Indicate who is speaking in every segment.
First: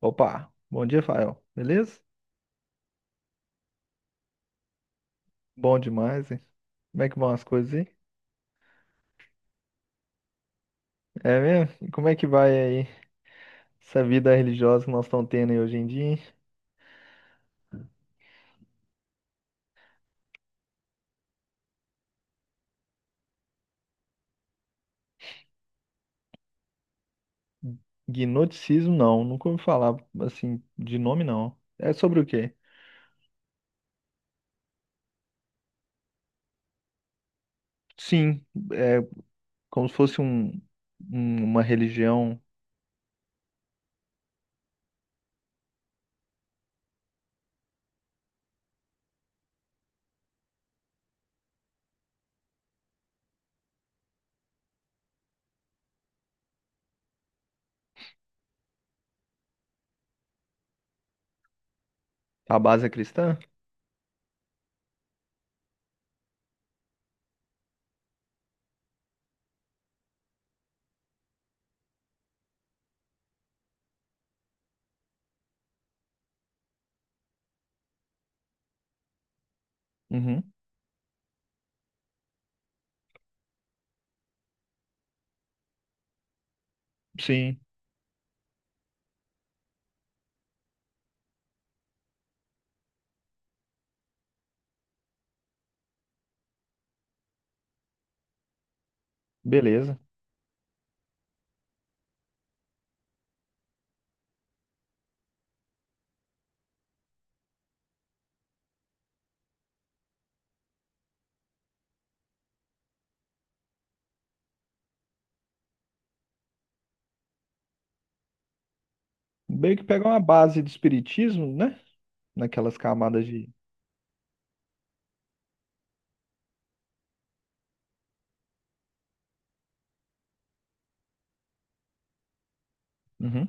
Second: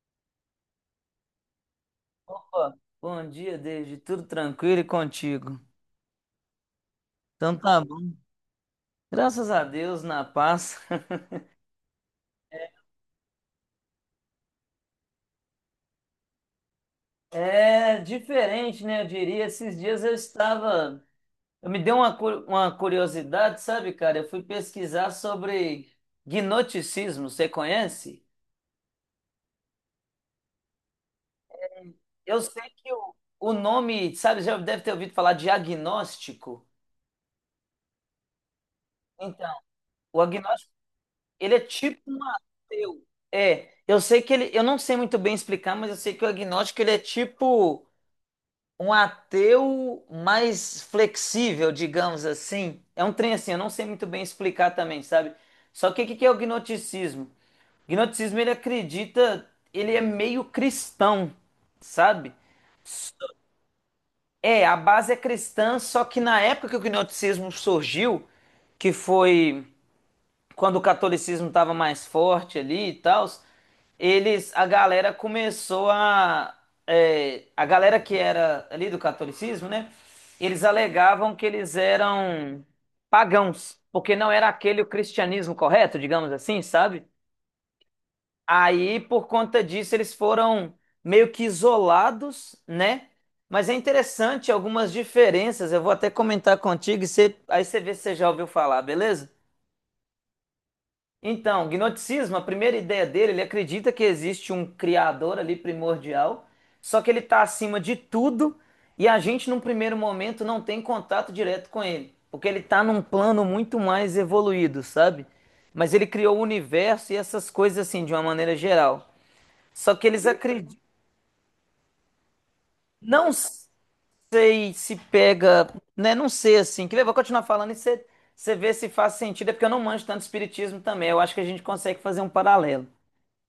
Speaker 1: Opa, bom dia, Fael. Beleza?
Speaker 2: Ó, bom dia, David. Tudo tranquilo e contigo?
Speaker 1: Bom demais, hein? Como é que vão as
Speaker 2: Então
Speaker 1: coisas
Speaker 2: tá
Speaker 1: aí?
Speaker 2: bom. Graças a Deus, na paz.
Speaker 1: É mesmo? E como é que vai aí essa vida religiosa que nós estamos tendo aí hoje em dia, hein?
Speaker 2: É diferente, né? Eu diria. Esses dias eu estava. Eu me dei uma, uma curiosidade, sabe, cara? Eu fui pesquisar sobre gnosticismo. Você conhece?
Speaker 1: Gnosticismo, não. Nunca ouvi falar, assim, de nome, não. É sobre o
Speaker 2: Eu
Speaker 1: quê?
Speaker 2: sei que o nome, sabe, já deve ter ouvido falar de agnóstico.
Speaker 1: Sim, é
Speaker 2: Então,
Speaker 1: como se fosse
Speaker 2: o agnóstico, ele é
Speaker 1: uma
Speaker 2: tipo um
Speaker 1: religião
Speaker 2: ateu. É, eu sei que ele, eu não sei muito bem explicar, mas eu sei que o agnóstico ele é tipo um ateu mais flexível, digamos assim. É um trem assim, eu não sei muito bem explicar também, sabe? Só que o que que é o gnosticismo? O gnosticismo ele acredita, ele é meio cristão, sabe?
Speaker 1: à base é cristã?
Speaker 2: É, a base é cristã, só que na época que o gnosticismo surgiu, que foi quando o catolicismo estava mais forte ali e tal, eles, a galera começou a, é, a galera que era ali do catolicismo, né?
Speaker 1: Uhum,
Speaker 2: Eles alegavam que eles eram pagãos, porque não era aquele o cristianismo correto, digamos assim, sabe?
Speaker 1: sim.
Speaker 2: Aí, por conta disso, eles foram meio que isolados, né? Mas é interessante algumas diferenças. Eu vou até comentar contigo e você, aí você vê se você já ouviu falar, beleza?
Speaker 1: Beleza.
Speaker 2: Então, gnosticismo, a primeira ideia dele, ele acredita que existe um criador ali primordial, só que ele está acima de tudo e a gente, num primeiro momento, não tem contato direto com ele, porque ele está num plano muito mais evoluído, sabe? Mas ele criou o universo e essas coisas assim, de uma maneira geral.
Speaker 1: Meio que
Speaker 2: Só que
Speaker 1: pegar uma
Speaker 2: eles
Speaker 1: base do
Speaker 2: acreditam.
Speaker 1: espiritismo, né? Naquelas camadas
Speaker 2: Não
Speaker 1: de...
Speaker 2: sei se pega, né? Não sei assim. Que eu vou continuar falando e você vê se faz sentido, é porque eu não manjo tanto espiritismo também. Eu acho que a gente consegue fazer um paralelo.
Speaker 1: Uhum.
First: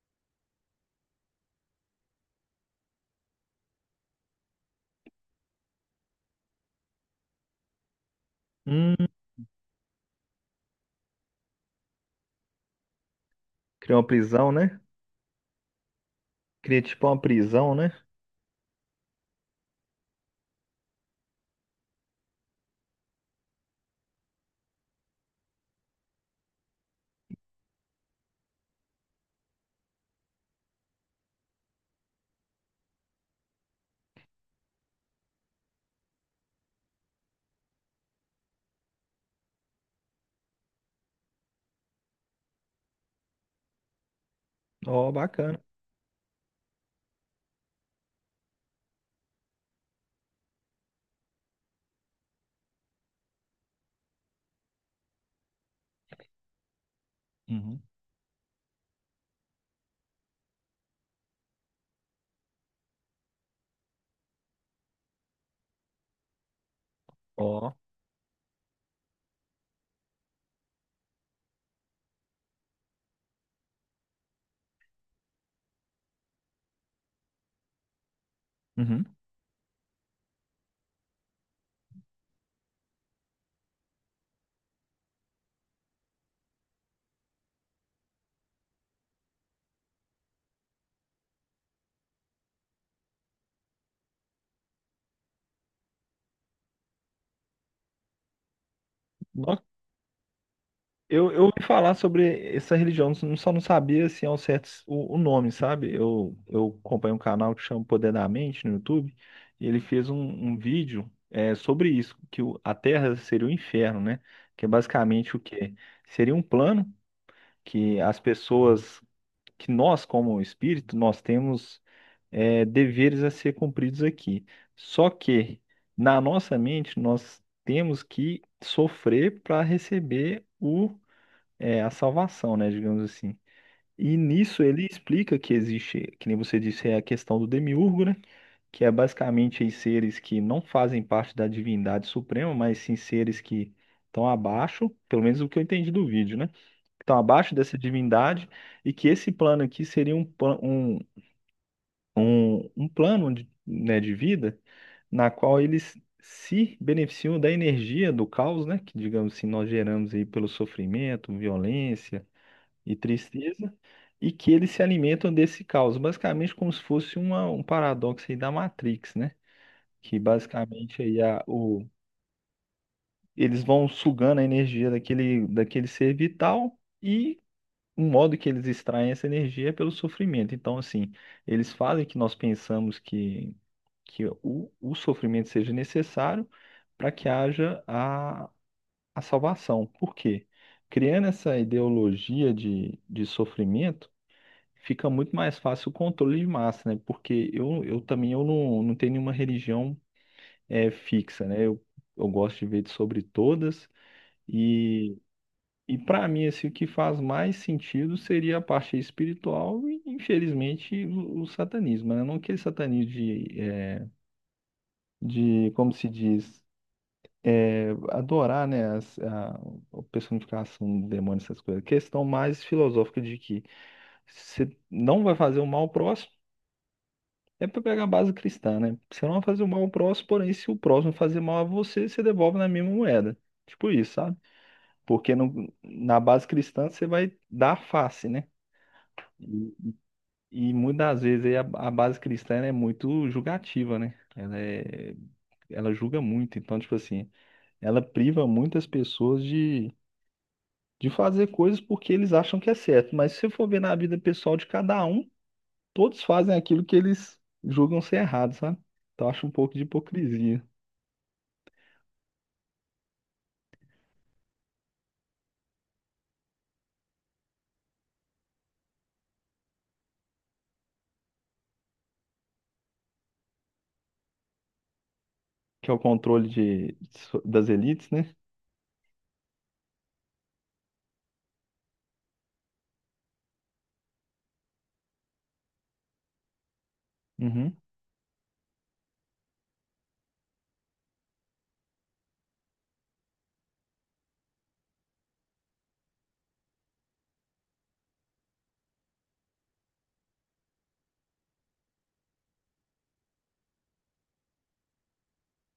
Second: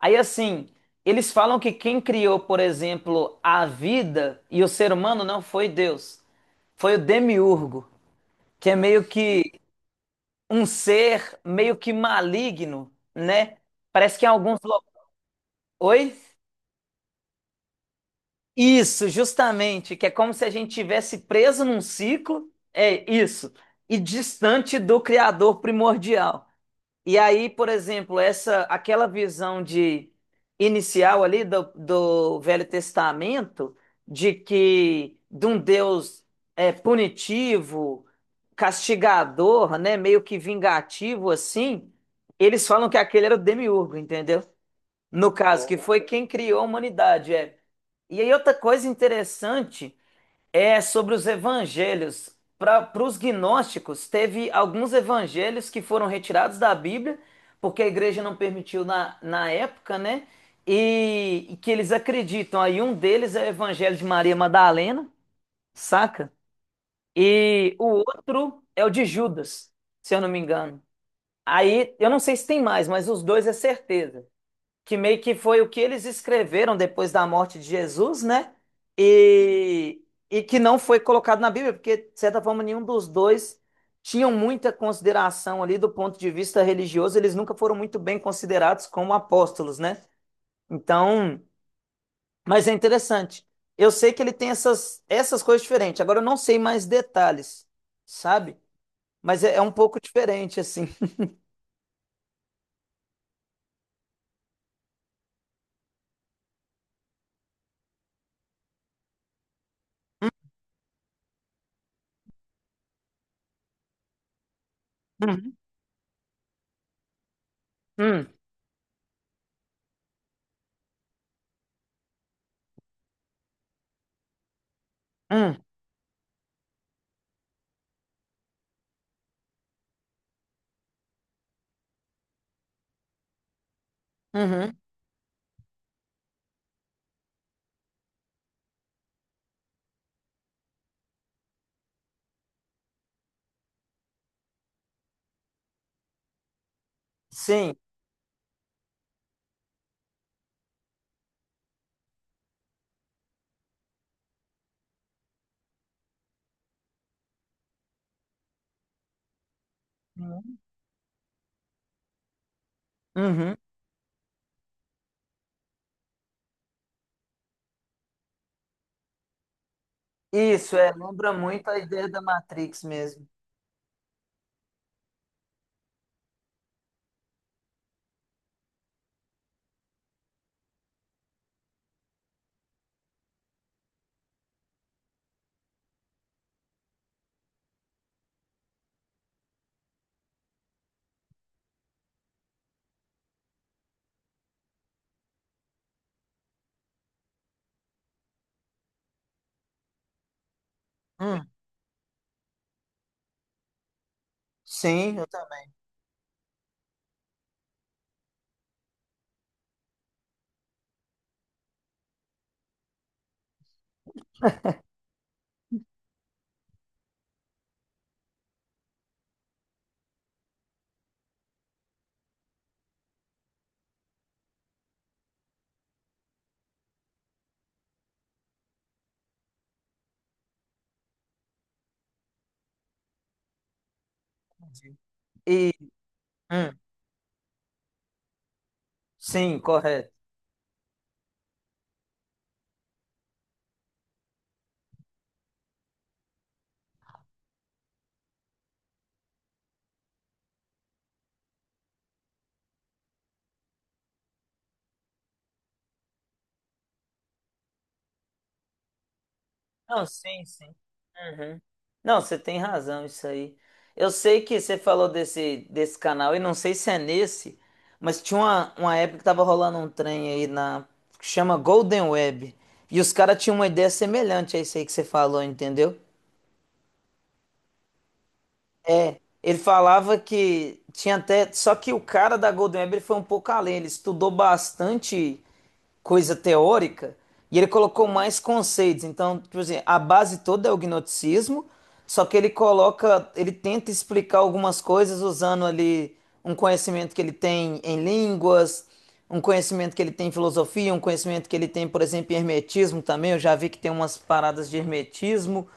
Speaker 2: Aí assim, eles falam que quem criou, por exemplo, a vida e o ser humano não foi Deus, foi o demiurgo, que é
Speaker 1: Hum,
Speaker 2: meio que um ser meio que maligno, né?
Speaker 1: Criar uma
Speaker 2: Parece que em
Speaker 1: prisão,
Speaker 2: alguns
Speaker 1: né?
Speaker 2: lo- Oi?
Speaker 1: Cria tipo uma prisão, né?
Speaker 2: Isso, justamente, que é como se a gente tivesse preso num ciclo, é isso, e distante do criador primordial. E aí, por exemplo, essa aquela visão de inicial ali do Velho Testamento de que de um Deus é, punitivo, castigador, né, meio que vingativo assim, eles falam que aquele era o demiurgo, entendeu?
Speaker 1: Ó,
Speaker 2: No
Speaker 1: bacana.
Speaker 2: caso, que foi quem criou a humanidade, é. E aí outra coisa interessante é sobre os evangelhos. Para os gnósticos, teve alguns evangelhos que foram retirados da Bíblia,
Speaker 1: Uhum.
Speaker 2: porque a igreja não permitiu na época, né? E que eles acreditam. Aí um deles é o evangelho de Maria Madalena, saca?
Speaker 1: Ó.
Speaker 2: E o outro é o de Judas, se eu não me engano. Aí, eu não sei se tem mais, mas os dois é certeza que meio que foi o que eles escreveram depois da morte de Jesus, né?
Speaker 1: Uhum.
Speaker 2: E, e que não foi colocado na Bíblia, porque, de certa forma, nenhum dos dois tinham muita consideração ali do ponto de vista religioso, eles nunca foram muito bem considerados como apóstolos, né? Então, mas é interessante. Eu sei que ele tem essas, essas coisas diferentes. Agora eu não sei mais detalhes, sabe? Mas é, é
Speaker 1: Nossa,
Speaker 2: um pouco diferente, assim.
Speaker 1: eu ouvi falar sobre essa religião, só não sabia assim, ao certo o nome, sabe? Eu acompanho um canal que chama Poder da Mente no YouTube, e ele fez um vídeo sobre isso, que a Terra seria o inferno, né? Que é basicamente o
Speaker 2: Uhum.
Speaker 1: quê? Seria um plano que as
Speaker 2: Hum,
Speaker 1: pessoas, que nós como espírito, nós temos deveres a ser cumpridos aqui. Só
Speaker 2: hum,
Speaker 1: que na nossa mente nós temos que sofrer para receber a salvação, né, digamos assim. E nisso
Speaker 2: uhum.
Speaker 1: ele explica que existe, que nem você disse, é a questão do demiurgo, né? Que é basicamente aí seres que não fazem parte da divindade suprema, mas sim seres que estão abaixo, pelo menos o que eu entendi do vídeo, né? Que estão abaixo
Speaker 2: Sim.
Speaker 1: dessa divindade e que esse plano aqui seria um plano de, né, de vida na qual eles se beneficiam da energia do caos, né, que digamos assim nós geramos aí pelo
Speaker 2: Uhum.
Speaker 1: sofrimento, violência e
Speaker 2: Uhum.
Speaker 1: tristeza, e que eles se alimentam desse caos, basicamente como se fosse um paradoxo aí da Matrix, né, que
Speaker 2: Isso, é,
Speaker 1: basicamente aí
Speaker 2: lembra muito a ideia da Matrix mesmo.
Speaker 1: eles vão sugando a energia daquele ser vital. E o modo que eles extraem essa energia é pelo sofrimento. Então, assim, eles fazem que nós pensamos que o sofrimento seja necessário para que haja a salvação. Por quê? Criando essa ideologia de sofrimento, fica muito mais fácil o controle de massa, né? Porque eu também eu não tenho nenhuma religião fixa,
Speaker 2: Hum,
Speaker 1: né? Eu gosto de ver sobre todas
Speaker 2: sim, eu também.
Speaker 1: e para mim, assim, o que faz mais sentido seria a parte espiritual e, infelizmente, o satanismo, né? Não aquele satanismo de como se diz, adorar, né, a personificação do demônio, essas coisas. Questão mais filosófica de que você não vai fazer o mal ao próximo, é para pegar a base cristã, né? Você não vai fazer o mal ao próximo, porém, se o próximo fazer mal a você, você devolve na mesma moeda. Tipo isso, sabe?
Speaker 2: Digo.
Speaker 1: Porque
Speaker 2: E,
Speaker 1: na base
Speaker 2: hum,
Speaker 1: cristã você vai dar face, né?
Speaker 2: sim, correto.
Speaker 1: E muitas das vezes aí a base cristã ela é muito julgativa, né? Ela julga muito, então, tipo assim, ela priva muitas pessoas de fazer coisas porque eles acham que é certo. Mas se você for ver na vida pessoal de cada um, todos fazem aquilo que eles julgam ser errado, sabe? Então, eu acho um pouco de
Speaker 2: Não, sim,
Speaker 1: hipocrisia,
Speaker 2: sim. Uhum. Não, você tem razão, isso aí. Eu sei que você falou desse, desse canal, e não sei se é nesse, mas tinha uma época que tava rolando um trem aí na, que chama Golden Web. E os caras tinham uma ideia semelhante a isso aí que você falou,
Speaker 1: que é o
Speaker 2: entendeu?
Speaker 1: controle das elites, né?
Speaker 2: Ele falava que tinha até. Só que o cara da Golden Web ele foi um pouco além. Ele estudou bastante coisa teórica e ele
Speaker 1: Uhum.
Speaker 2: colocou mais conceitos. Então, tipo assim, a base toda é o gnosticismo, só que ele coloca. Ele tenta explicar algumas coisas usando ali um conhecimento que ele tem em línguas, um conhecimento que ele tem em filosofia, um conhecimento que ele tem, por exemplo, em hermetismo também. Eu já vi que tem umas paradas de hermetismo.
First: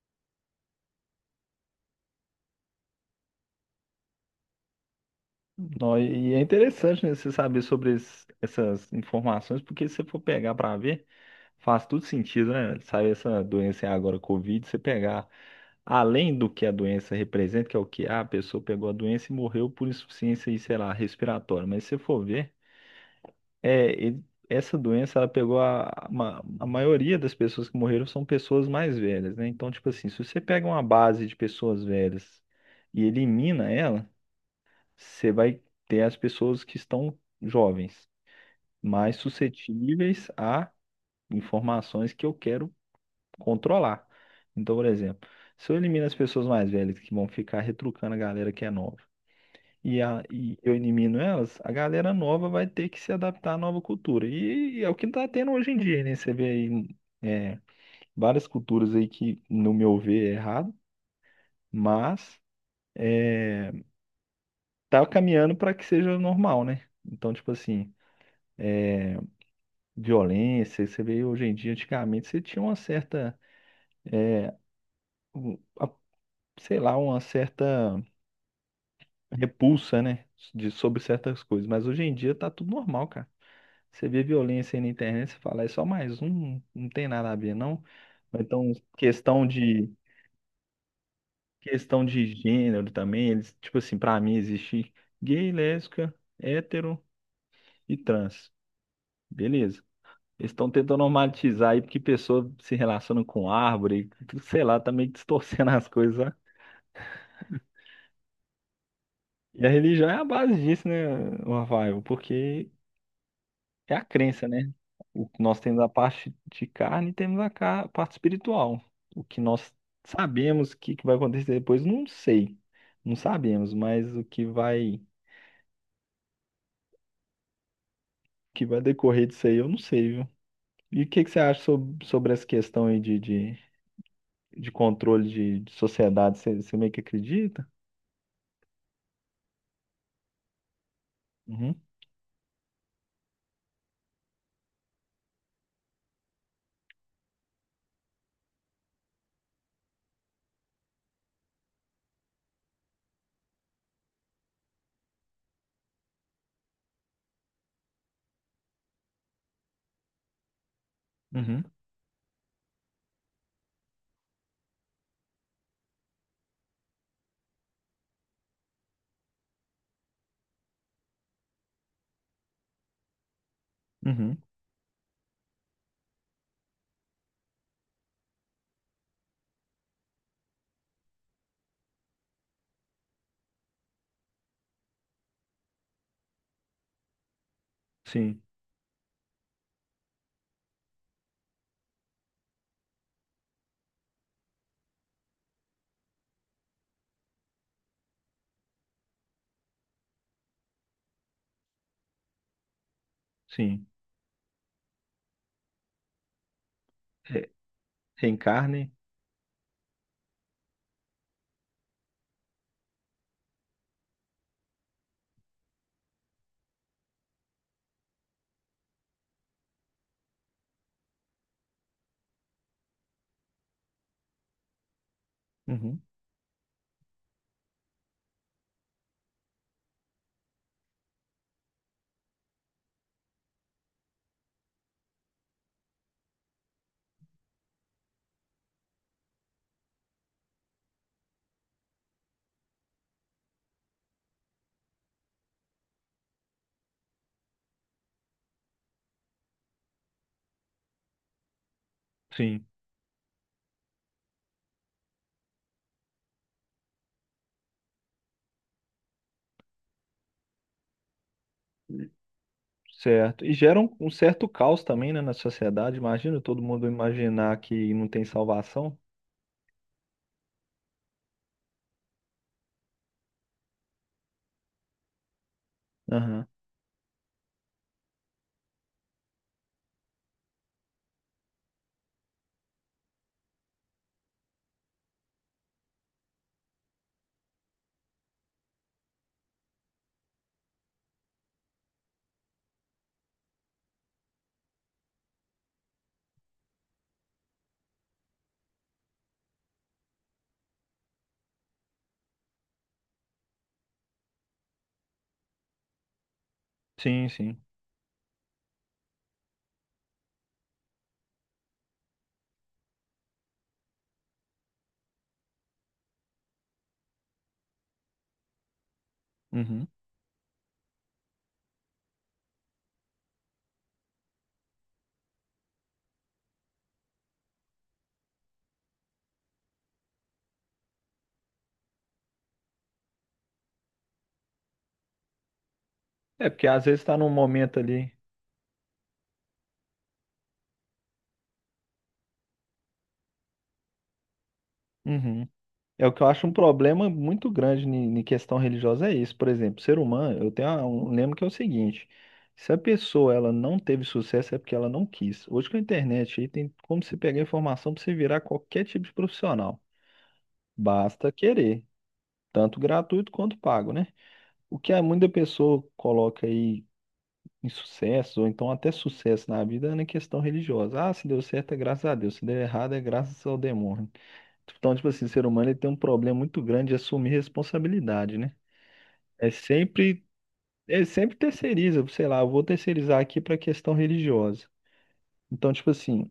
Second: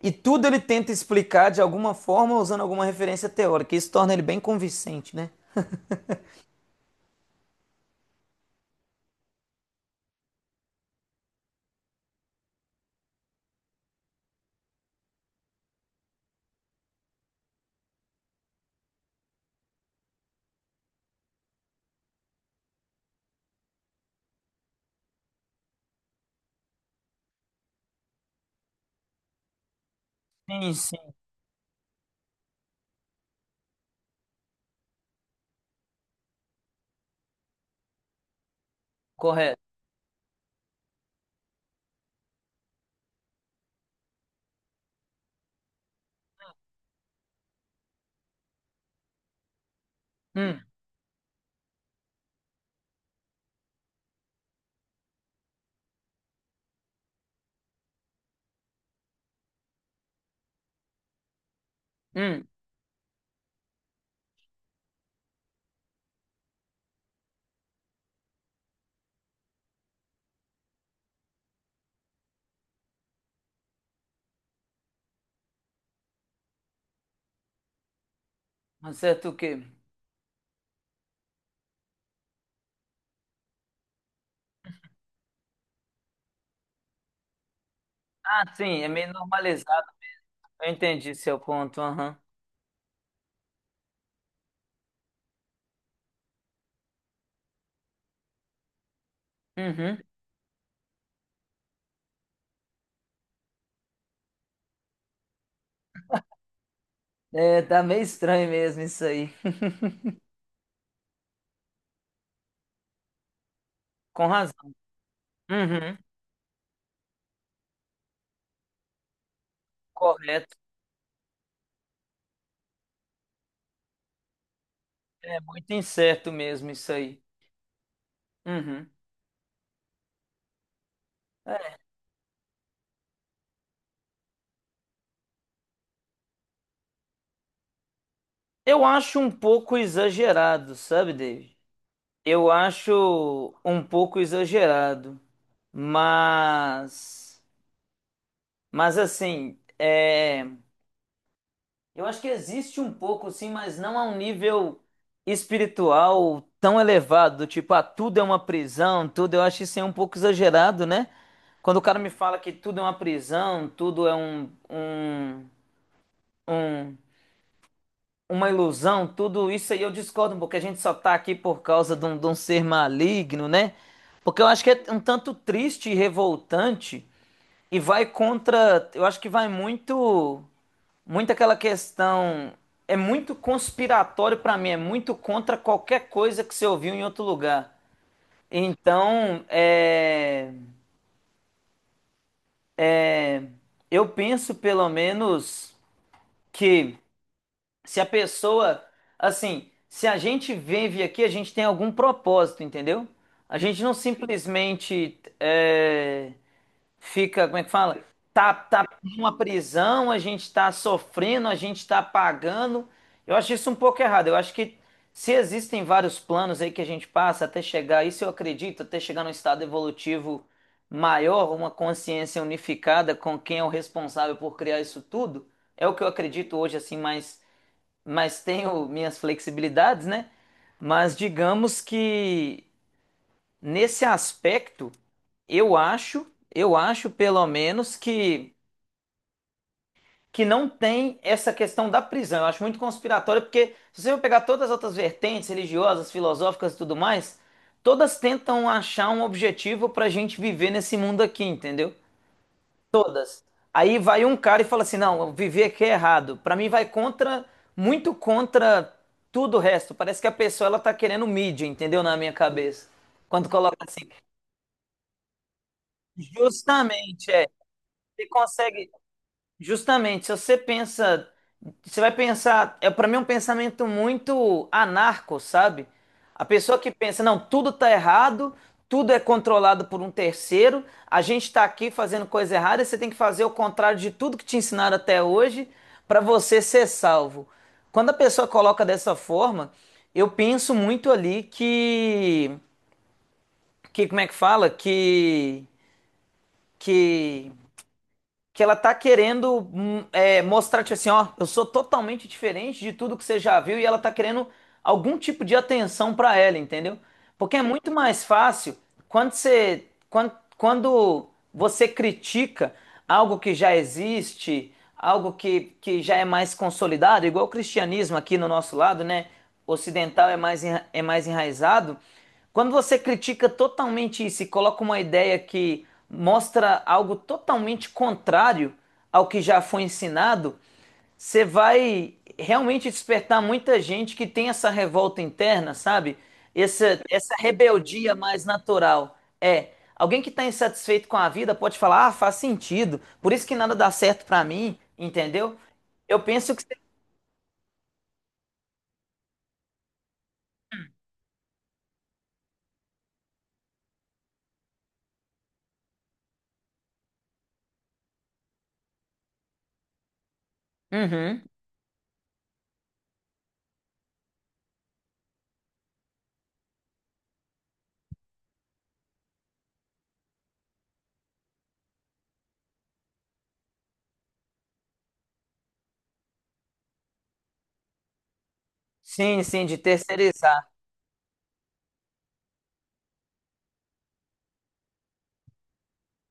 Speaker 2: E tudo ele tenta explicar de alguma forma usando alguma referência teórica. Isso torna ele bem convincente, né?
Speaker 1: Nó, e é interessante, né, você saber sobre essas informações, porque se você for pegar para ver, faz tudo sentido, né? Sabe, essa doença é agora Covid, você pegar além do que a doença representa, que é o que a pessoa pegou a doença e morreu por insuficiência, e, sei lá, respiratória. Mas se você for ver, essa doença ela pegou a maioria das pessoas que morreram são pessoas mais velhas, né? Então, tipo assim, se você pega
Speaker 2: Sim,
Speaker 1: uma
Speaker 2: sim,
Speaker 1: base de pessoas velhas e elimina ela você vai ter as pessoas que estão jovens, mais
Speaker 2: correto.
Speaker 1: suscetíveis a informações que eu quero controlar. Então, por exemplo, se eu elimino as pessoas mais velhas que vão ficar retrucando a galera que é nova, e
Speaker 2: Hum,
Speaker 1: eu elimino elas, a galera nova vai ter que se adaptar à nova cultura. E é o que está tendo hoje em dia, né? Você vê aí é, várias culturas aí que, no meu ver, é errado, mas
Speaker 2: hum,
Speaker 1: é, tá caminhando para que seja normal, né? Então, tipo assim. Violência, você vê hoje em dia, antigamente você tinha uma certa, um- a- sei lá, uma certa
Speaker 2: acerto o quê?
Speaker 1: repulsa, né, de sobre certas coisas, mas hoje em dia tá tudo normal, cara. Você vê violência aí na internet, você fala, é só mais um, não tem nada a ver, não. Ou
Speaker 2: Ah,
Speaker 1: então,
Speaker 2: sim, é meio
Speaker 1: questão
Speaker 2: normalizado.
Speaker 1: de
Speaker 2: Eu entendi seu ponto, aham.
Speaker 1: gênero também, eles, tipo assim, pra mim existe gay, lésbica, hétero e trans. Beleza.
Speaker 2: Uhum.
Speaker 1: Eles estão tentando normatizar aí porque pessoa se relaciona com árvore, sei lá, tá meio distorcendo as coisas.
Speaker 2: É, tá meio estranho mesmo isso aí.
Speaker 1: E a religião é a base disso, né, Rafael? Porque é a
Speaker 2: Com
Speaker 1: crença, né?
Speaker 2: razão.
Speaker 1: O que nós temos a
Speaker 2: Uhum,
Speaker 1: parte de carne e temos a parte espiritual. O que nós
Speaker 2: correto.
Speaker 1: sabemos que vai acontecer depois, não sei. Não sabemos, mas o que vai
Speaker 2: É muito incerto mesmo isso aí. Uhum.
Speaker 1: decorrer disso aí, eu não sei, viu? E o que que você acha
Speaker 2: É,
Speaker 1: sobre essa questão aí de controle de sociedade? Você meio que acredita?
Speaker 2: eu acho um pouco exagerado, sabe, David?
Speaker 1: Uhum,
Speaker 2: Eu acho um pouco exagerado, mas Mas assim, é, eu acho que existe um pouco, sim, mas não a um nível espiritual tão elevado, do tipo, ah, tudo é uma prisão, tudo, eu acho isso aí um pouco exagerado, né?
Speaker 1: uhum,
Speaker 2: Quando o cara me fala que tudo é uma prisão, tudo é um, um, um- uma ilusão, tudo isso aí eu discordo, porque a gente só tá aqui por causa de um ser maligno, né?
Speaker 1: uhum.
Speaker 2: Porque eu acho que é um tanto triste e revoltante e vai contra, eu acho que vai muito aquela questão. É muito conspiratório pra mim, é muito contra qualquer coisa que você ouviu em outro lugar.
Speaker 1: Sim,
Speaker 2: Então, é, eu penso pelo menos que se a pessoa, assim, se a gente vive aqui, a gente tem algum propósito, entendeu? A gente
Speaker 1: sim.
Speaker 2: não simplesmente é,
Speaker 1: Re-
Speaker 2: fica, como é que fala? Tá
Speaker 1: Reencarne?
Speaker 2: numa prisão, a gente tá sofrendo, a gente tá pagando. Eu acho isso um pouco errado. Eu acho que se existem vários planos aí que a gente passa até chegar, isso eu acredito, até chegar num estado evolutivo maior, uma consciência unificada com quem é o responsável por criar isso tudo, é o
Speaker 1: Uhum,
Speaker 2: que eu acredito hoje, assim, mas tenho minhas flexibilidades, né? Mas digamos que nesse aspecto, eu acho, eu acho pelo menos que não tem essa questão da prisão. Eu acho muito conspiratório porque se você for pegar todas as outras vertentes religiosas, filosóficas e tudo mais, todas tentam achar um objetivo para a gente viver nesse mundo aqui, entendeu?
Speaker 1: sim.
Speaker 2: Aí vai um cara e fala assim: não, viver aqui é errado. Pra mim vai contra, muito contra tudo o resto. Parece que a pessoa ela tá querendo mídia, entendeu? Na minha cabeça.
Speaker 1: Certo.
Speaker 2: Quando
Speaker 1: E
Speaker 2: coloca
Speaker 1: gera um,
Speaker 2: assim,
Speaker 1: um certo caos também, né, na sociedade. Imagina todo mundo
Speaker 2: justamente, é,
Speaker 1: imaginar que não tem
Speaker 2: você consegue,
Speaker 1: salvação.
Speaker 2: justamente, se você pensa, você vai pensar, é para mim é um pensamento muito anarco, sabe? A
Speaker 1: Aham.
Speaker 2: pessoa que pensa, não, tudo tá errado, tudo é controlado por um terceiro, a gente tá aqui fazendo coisa errada, e você tem que fazer o contrário de tudo que te ensinaram até hoje para você ser salvo. Quando a pessoa coloca dessa forma, eu penso muito ali que como é que fala? Que, que que ela tá querendo mostrar, tipo assim, ó, eu sou totalmente diferente de tudo que você já viu e ela tá querendo algum tipo de atenção pra ela, entendeu?
Speaker 1: Sim,
Speaker 2: Porque
Speaker 1: sim.
Speaker 2: é muito mais fácil quando você, quando, quando você critica algo que já existe, algo que já é mais consolidado, igual o cristianismo aqui no nosso lado, né?
Speaker 1: Uhum.
Speaker 2: Ocidental é mais, é mais enraizado, quando você critica totalmente isso e coloca uma ideia que mostra algo totalmente contrário ao que já foi ensinado, você vai realmente despertar muita gente que tem essa revolta interna, sabe?
Speaker 1: É porque às
Speaker 2: Essa,
Speaker 1: vezes está num
Speaker 2: essa
Speaker 1: momento ali.
Speaker 2: rebeldia mais natural. É, alguém que está insatisfeito com a vida pode falar, ah, faz sentido, por isso que nada dá certo para mim,
Speaker 1: Uhum.
Speaker 2: entendeu?
Speaker 1: É o
Speaker 2: Eu
Speaker 1: que eu acho um
Speaker 2: penso que...
Speaker 1: problema muito grande em questão religiosa é isso. Por exemplo, ser humano, eu tenho um lema que é o seguinte: se a pessoa ela não teve sucesso é porque ela não quis. Hoje com a internet aí tem como você pegar informação para você virar qualquer tipo de profissional. Basta
Speaker 2: Uhum.
Speaker 1: querer, tanto gratuito quanto pago, né? O que a muita pessoa coloca aí em sucesso, ou então até sucesso na vida, é na questão religiosa. Ah, se deu certo é graças a Deus, se deu errado é graças ao demônio. Então, tipo assim, o ser humano ele tem um problema muito grande de assumir responsabilidade, né?
Speaker 2: Sim,
Speaker 1: É
Speaker 2: sim, de
Speaker 1: sempre,
Speaker 2: terceirizar.
Speaker 1: é sempre terceiriza, sei lá, eu vou terceirizar aqui para a questão religiosa. Então, tipo assim,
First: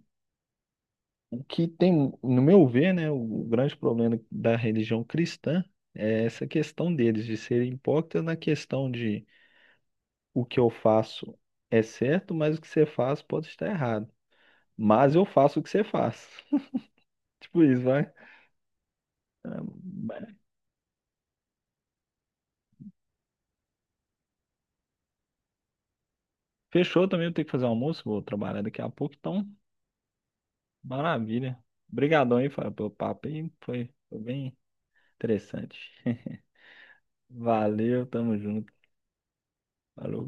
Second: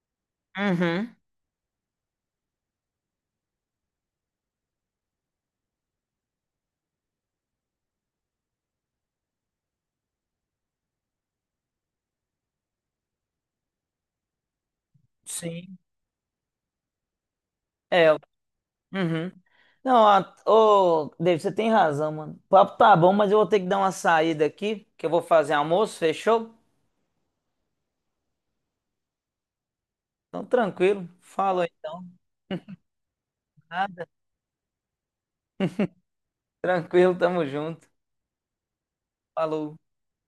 Speaker 2: Uhum,
Speaker 1: o que tem, no meu ver, né, o grande problema da religião cristã é essa questão deles, de serem hipócritas na questão de o que eu faço é certo, mas o que você faz pode estar errado. Mas eu faço o que
Speaker 2: sim.
Speaker 1: você faz. Tipo isso,
Speaker 2: É.
Speaker 1: vai.
Speaker 2: Uhum.
Speaker 1: Ah,
Speaker 2: Não, ô, David, você tem razão, mano. O papo tá bom, mas eu vou ter que dar uma saída aqui, que eu vou fazer almoço, fechou?
Speaker 1: fechou também, eu tenho que fazer almoço, vou trabalhar daqui a pouco, então,
Speaker 2: Então, tranquilo.
Speaker 1: maravilha.
Speaker 2: Falou então.
Speaker 1: Obrigadão aí, Fábio, pelo papo aí, foi,
Speaker 2: Nada.
Speaker 1: foi bem interessante.
Speaker 2: Tranquilo, tamo junto.
Speaker 1: Valeu, tamo junto.
Speaker 2: Falou.
Speaker 1: Falou.